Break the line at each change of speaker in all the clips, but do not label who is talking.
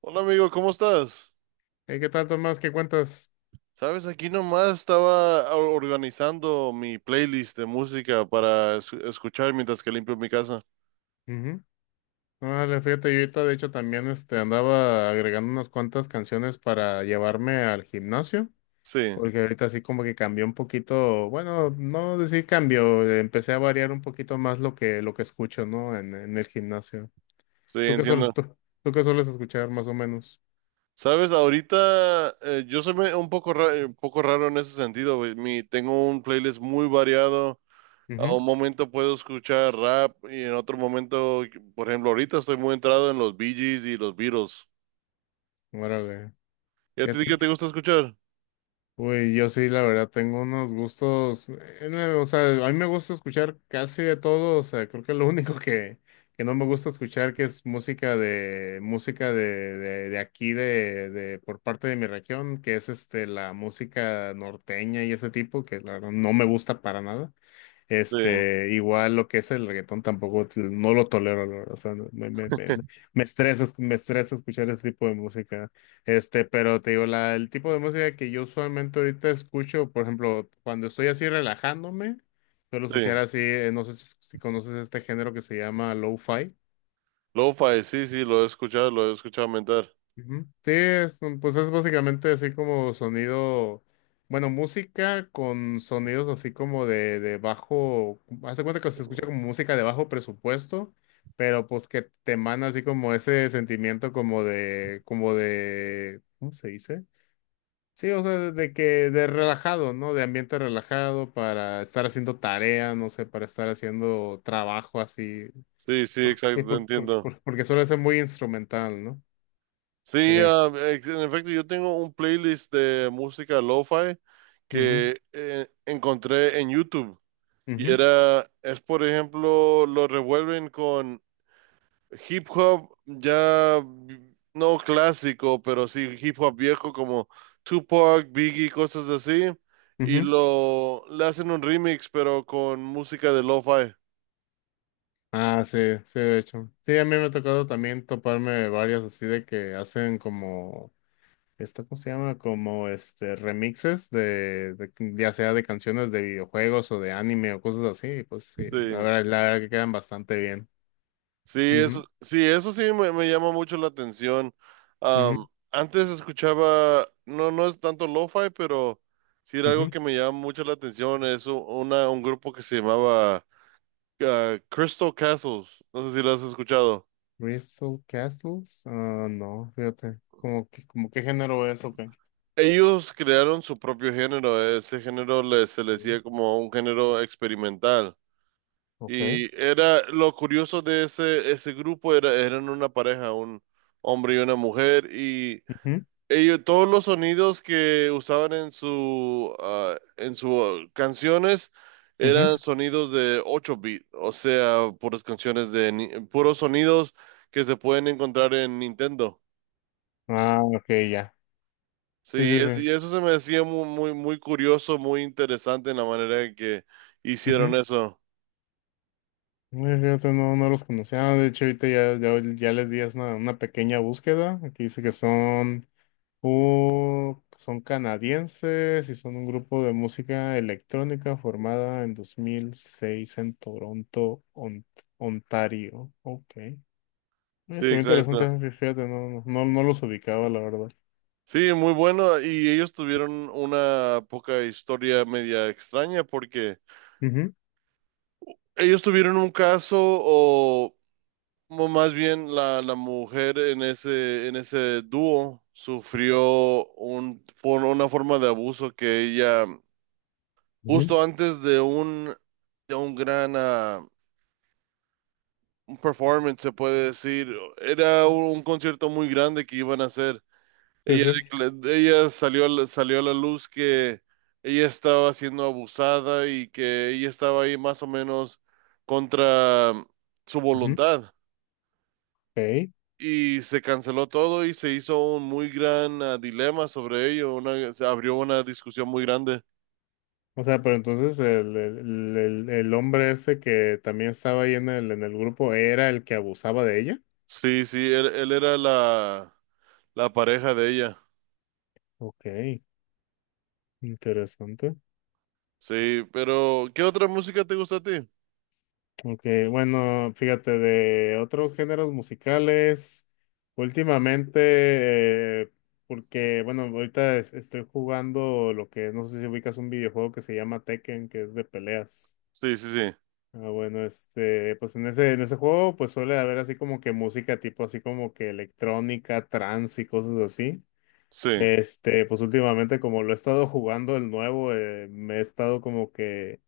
Hola amigo, ¿cómo estás?
Hey, ¿qué tal, Tomás? ¿Qué cuentas?
Sabes, aquí nomás estaba organizando mi playlist de música para escuchar mientras que limpio mi casa.
Ujú. Órale, fíjate, yo ahorita de hecho también andaba agregando unas cuantas canciones para llevarme al gimnasio,
Sí,
porque ahorita así como que cambió un poquito, bueno, no decir cambio, empecé a variar un poquito más lo que escucho, ¿no? En el gimnasio.
sí,
¿Tú qué sueles,
entiendo.
tú, tú qué sueles escuchar más o menos?
Sabes, ahorita yo soy un poco, un poco raro en ese sentido. Güey. Tengo un playlist muy variado. A
Ujú.
un momento puedo escuchar rap y en otro momento, por ejemplo, ahorita estoy muy entrado en los Bee Gees y los Beatles.
Órale.
¿Y a ti
Fíjate.
qué te gusta escuchar?
Uy, yo sí, la verdad, tengo unos gustos, no, o sea, a mí me gusta escuchar casi de todo, o sea, creo que lo único que no me gusta escuchar que es música de aquí, por parte de mi región, que es la música norteña y ese tipo, que la verdad no me gusta para nada.
Sí,
Igual lo que es el reggaetón tampoco, no lo tolero, la verdad, o sea, no, me estresa, me estresa escuchar ese tipo de música. Pero te digo, el tipo de música que yo usualmente ahorita escucho, por ejemplo, cuando estoy así relajándome, suelo escuchar
sí.
así, no sé si conoces este género que se llama lo-fi.
Lo-fi, sí, lo he escuchado mentar.
Ujú. Sí, pues es básicamente así como sonido, bueno, música con sonidos así como de bajo, hace cuenta que se escucha como música de bajo presupuesto, pero pues que te emana así como ese sentimiento ¿cómo se dice? Sí, o sea, de que de relajado, ¿no? De ambiente relajado para estar haciendo tarea, no sé, para estar haciendo trabajo así.
Sí, sí,
Porque, sí,
exacto, te entiendo.
porque suele ser muy instrumental, ¿no?
Sí,
Es.
en efecto, yo tengo un playlist de música lo-fi
Ujú,
que encontré en YouTube.
ujú,
Es por ejemplo, lo revuelven con hip hop no clásico, pero sí hip hop viejo como Tupac, Biggie, cosas así. Y
ujú.
lo le hacen un remix, pero con música de lo-fi.
Ah, sí, sí, de hecho. Sí, a mí me ha tocado también toparme varias así de que hacen como, ¿esto cómo se llama? Como este remixes ya sea de canciones de videojuegos o de anime o cosas así. Y pues sí,
Sí.
la verdad que quedan bastante bien.
Sí,
Ujú,
eso, sí, eso sí me llama mucho la atención.
ujú.
Am, antes escuchaba, no, no es tanto lo-fi, pero sí era algo
Ujú.
que me llama mucho la atención. Es un grupo que se llamaba Crystal Castles. No sé si lo has escuchado.
Crystal Castles. Ah, no, fíjate. ¿Como que, como qué género es? Ok.
Ellos crearon su propio género. Ese género se le decía como un género experimental.
Ok.
Y era lo curioso de ese grupo era, eran una pareja, un hombre y una mujer, y
Ujú,
ellos, todos los sonidos que usaban en en sus canciones eran
ujú.
sonidos de 8 bits, o sea, puras canciones de puros sonidos que se pueden encontrar en Nintendo.
Ah, ok, ya. Sí,
Sí,
sí, sí.
y eso se me decía muy curioso, muy interesante en la manera en que hicieron
Ujú.
eso.
Ay, fíjate, no, no los conocía. De hecho, ahorita ya les di una pequeña búsqueda. Aquí dice que son, son canadienses y son un grupo de música electrónica formada en 2006 en Toronto, Ontario. Ok.
Sí,
Es muy interesante,
exacto.
fíjate, no los ubicaba, la verdad.
Sí, muy bueno. Y ellos tuvieron una poca historia media extraña porque
Ujú,
ellos tuvieron un caso o Más bien la mujer en en ese dúo sufrió una forma de abuso que ella,
ujú,
justo antes de un gran un performance, se puede decir, era un concierto muy grande que iban a hacer.
sí,
Ella,
sí.
ella salió, salió a la luz que ella estaba siendo abusada y que ella estaba ahí más o menos contra su
Ujú,
voluntad.
ok.
Y se canceló todo y se hizo un muy gran dilema sobre ello. Se abrió una discusión muy grande.
O sea, pero entonces el hombre ese que también estaba ahí en el grupo era el que abusaba de ella.
Sí, sí, él era la pareja de ella.
Ok, interesante.
Sí, pero ¿qué otra música te gusta a ti?
Ok, bueno, fíjate, de otros géneros musicales, últimamente, porque, bueno, ahorita estoy jugando lo que, no sé si ubicas un videojuego que se llama Tekken, que es de peleas.
Sí, sí, sí,
Ah, bueno, pues en en ese juego, pues suele haber así como que música tipo así como que electrónica, trance y cosas así.
sí.
Pues últimamente como lo he estado jugando el nuevo, me he estado como que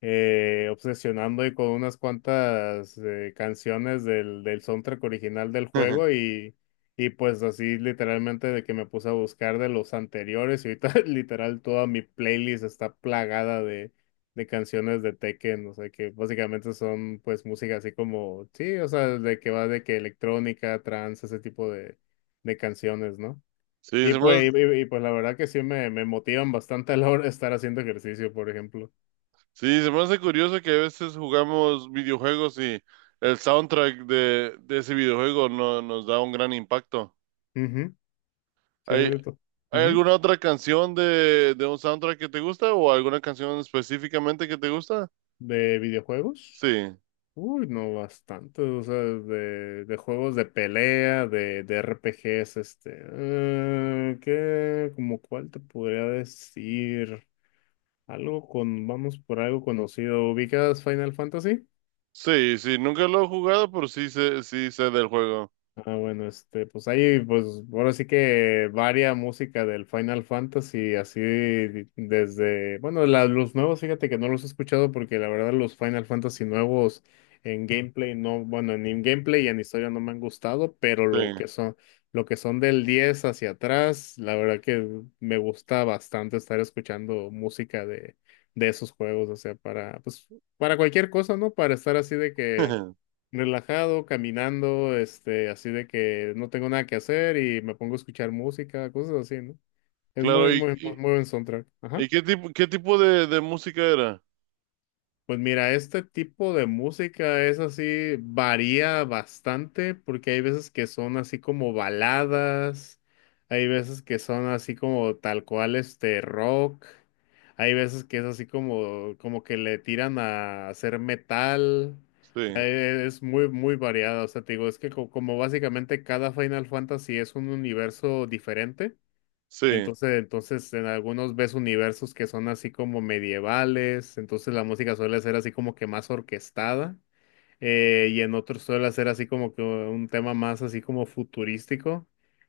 obsesionando y con unas cuantas canciones del soundtrack original del juego y pues así literalmente de que me puse a buscar de los anteriores y ahorita literal toda mi playlist está plagada de canciones de Tekken, o sea que básicamente son pues música así como, sí, o sea, de que va de que electrónica, trance, ese tipo de canciones, ¿no?
Sí,
Y
se me hace,
pues, pues la verdad que sí me motivan bastante a la hora de estar haciendo ejercicio, por ejemplo.
sí, se me hace curioso que a veces jugamos videojuegos y el soundtrack de ese videojuego no, nos da un gran impacto.
Ujú, sí,
¿Hay, hay
ujú.
alguna otra canción de un soundtrack que te gusta o alguna canción específicamente que te gusta?
¿De videojuegos?
Sí,
Uy, no, bastante. O sea, de juegos de pelea, de RPGs, este. Eh, ¿qué? ¿Como cuál te podría decir? Algo con, vamos por algo conocido. ¿Ubicas Final Fantasy?
sí, sí, nunca lo he jugado, pero sí sé del juego.
Ah, bueno, este, pues ahí, pues, ahora sí que varia música del Final Fantasy, así desde, bueno, los nuevos, fíjate que no los he escuchado porque la verdad los Final Fantasy nuevos en gameplay no, bueno, ni en gameplay y en historia no me han gustado, pero
Sí.
lo que son del 10 hacia atrás, la verdad que me gusta bastante estar escuchando música de esos juegos, o sea, para, pues, para cualquier cosa, ¿no? Para estar así de que relajado, caminando, este, así de que no tengo nada que hacer y me pongo a escuchar música, cosas así, ¿no? Es
Claro,
muy, muy, muy buen soundtrack. Ajá.
y qué tipo de música era?
Pues mira, este tipo de música es así, varía bastante porque hay veces que son así como baladas, hay veces que son así como tal cual este rock, hay veces que es así como, como que le tiran a hacer metal, o sea,
Sí,
es muy, muy variado, o sea, te digo, es que como básicamente cada Final Fantasy es un universo diferente.
sí,
Entonces en algunos ves universos que son así como medievales, entonces la música suele ser así como que más orquestada, y en otros suele ser así como que un tema más así como futurístico,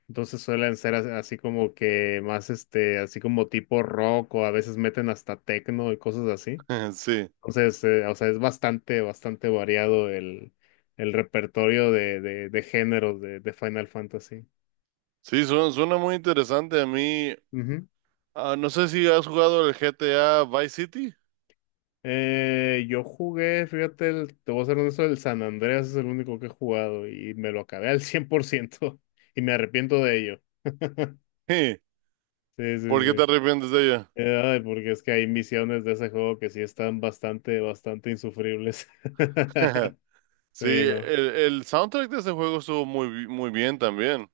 entonces suelen ser así como que más este, así como tipo rock o a veces meten hasta techno y cosas así.
sí.
Entonces, o sea, es bastante, bastante variado el repertorio de géneros de Final Fantasy.
Sí, suena, suena muy interesante. A mí, ah, no sé si has jugado el GTA Vice City.
Yo jugué, fíjate, el, te voy a ser honesto, el San Andreas es el único que he jugado y me lo acabé al 100% y me arrepiento de ello.
Sí,
Sí, sí,
¿por qué te
sí.
arrepientes de ella?
Ay, porque es que hay misiones de ese juego que sí están bastante, bastante insufribles. Sí,
Sí,
no.
el soundtrack de ese juego estuvo muy, muy bien también.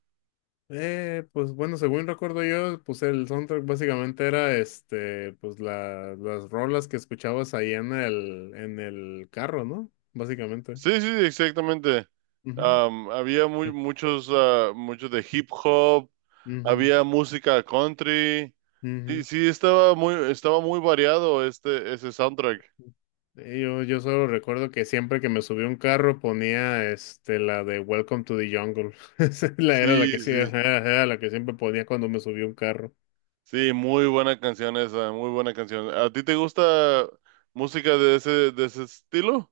Pues bueno, según recuerdo yo, pues el soundtrack básicamente era este, pues las rolas que escuchabas ahí en el carro, ¿no? Básicamente.
Sí, sí, exactamente.
Ujú.
Había muy, muchos, ah, muchos de hip hop.
Ujú,
Había música country. Sí,
ujú.
sí, estaba muy variado este, ese soundtrack.
Yo solo recuerdo que siempre que me subí a un carro ponía este la de Welcome to the Jungle. Era la
Sí,
que sí,
sí,
era la que siempre ponía cuando me subí a un carro.
sí, muy buena canción esa, muy buena canción. ¿A ti te gusta música de ese estilo?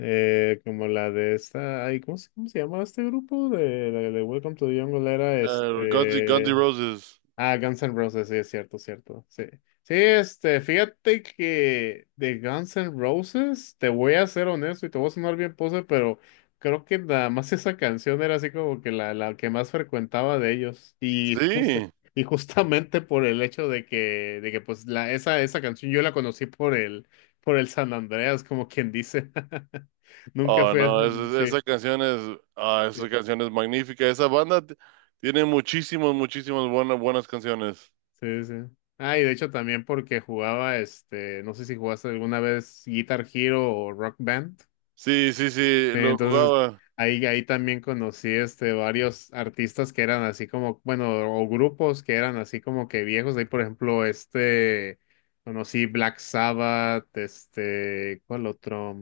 Como la de esta, ay, ¿cómo se llamaba este grupo? De, la de Welcome to the Jungle era
Guns N'
este.
Roses.
Ah, Guns N' Roses, sí, es cierto, cierto. Sí. Sí, este, fíjate que de Guns N' Roses, te voy a ser honesto y te voy a sonar bien pose, pero creo que nada más esa canción era así como que la que más frecuentaba de ellos.
Sí.
Y justamente por el hecho de de que pues la, esa canción yo la conocí por por el San Andreas, como quien dice. Nunca
Oh,
fui, a-
no,
sí.
esa canción
Sí.
esa canción es magnífica. Esa banda tiene muchísimas, muchísimas buenas, buenas canciones.
Sí, sí. Ah, y de hecho también porque jugaba, este, no sé si jugaste alguna vez Guitar Hero o Rock Band.
Sí, sí, sí,
Sí,
lo
entonces,
jugaba.
ahí también conocí, este, varios artistas que eran así como, bueno, o grupos que eran así como que viejos. Ahí, por ejemplo, este, conocí Black Sabbath, este, ¿cuál otro?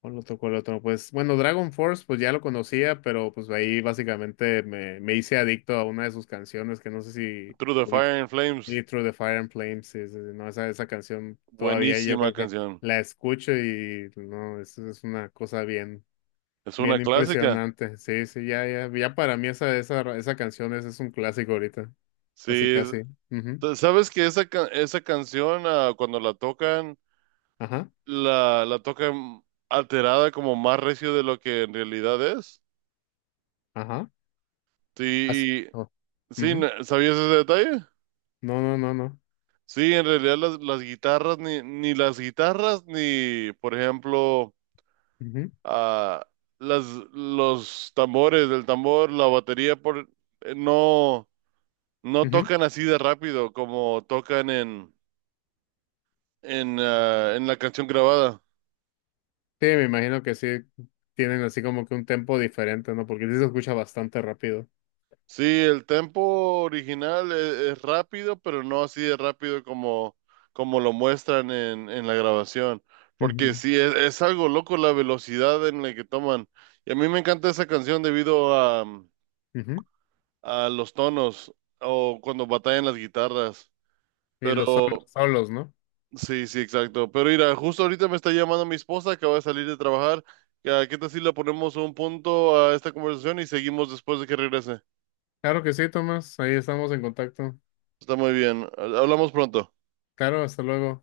¿Cuál otro? Pues bueno, Dragon Force, pues ya lo conocía, pero pues ahí básicamente me hice adicto a una de sus canciones que no sé si
Through the Fire and Flames.
Eat Through the Fire and Flames, sí, sí, sí, no, esa canción todavía yo
Buenísima
creo que
canción.
la escucho y no, es una cosa bien,
Es una
bien
clásica.
impresionante. Sí, sí, ya para mí esa canción es un clásico ahorita,
Sí,
casi. Ujú.
sabes que esa canción, ah, cuando la tocan,
Ajá,
la tocan alterada como más recio de lo que en realidad es.
ajá. As-
Sí,
oh, ujú.
¿sabías ese detalle?
No, no, no, no.
Sí, en realidad las guitarras, ni, ni las guitarras, ni, por ejemplo,
Ujú,
ah, las, los tambores, el tambor, la batería, no, no
ujú.
tocan así de rápido como tocan en, en la canción grabada.
Sí, me imagino que sí tienen así como que un tempo diferente, ¿no? Porque sí se escucha bastante rápido.
Sí, el tempo original es rápido, pero no así de rápido como, como lo muestran en la grabación. Porque
Ujú.
sí, es algo loco la velocidad en la que toman. Y a mí me encanta esa canción debido a,
Ujú.
a los tonos o cuando batallan las guitarras.
Y
Pero
los solos, ¿no?
sí, sí, exacto. Pero mira, justo ahorita me está llamando mi esposa que va a salir de trabajar. Qué tal si le ponemos un punto a esta conversación y seguimos después de que regrese?
Claro que sí, Tomás. Ahí estamos en contacto.
Está muy bien. Hablamos pronto.
Claro, hasta luego.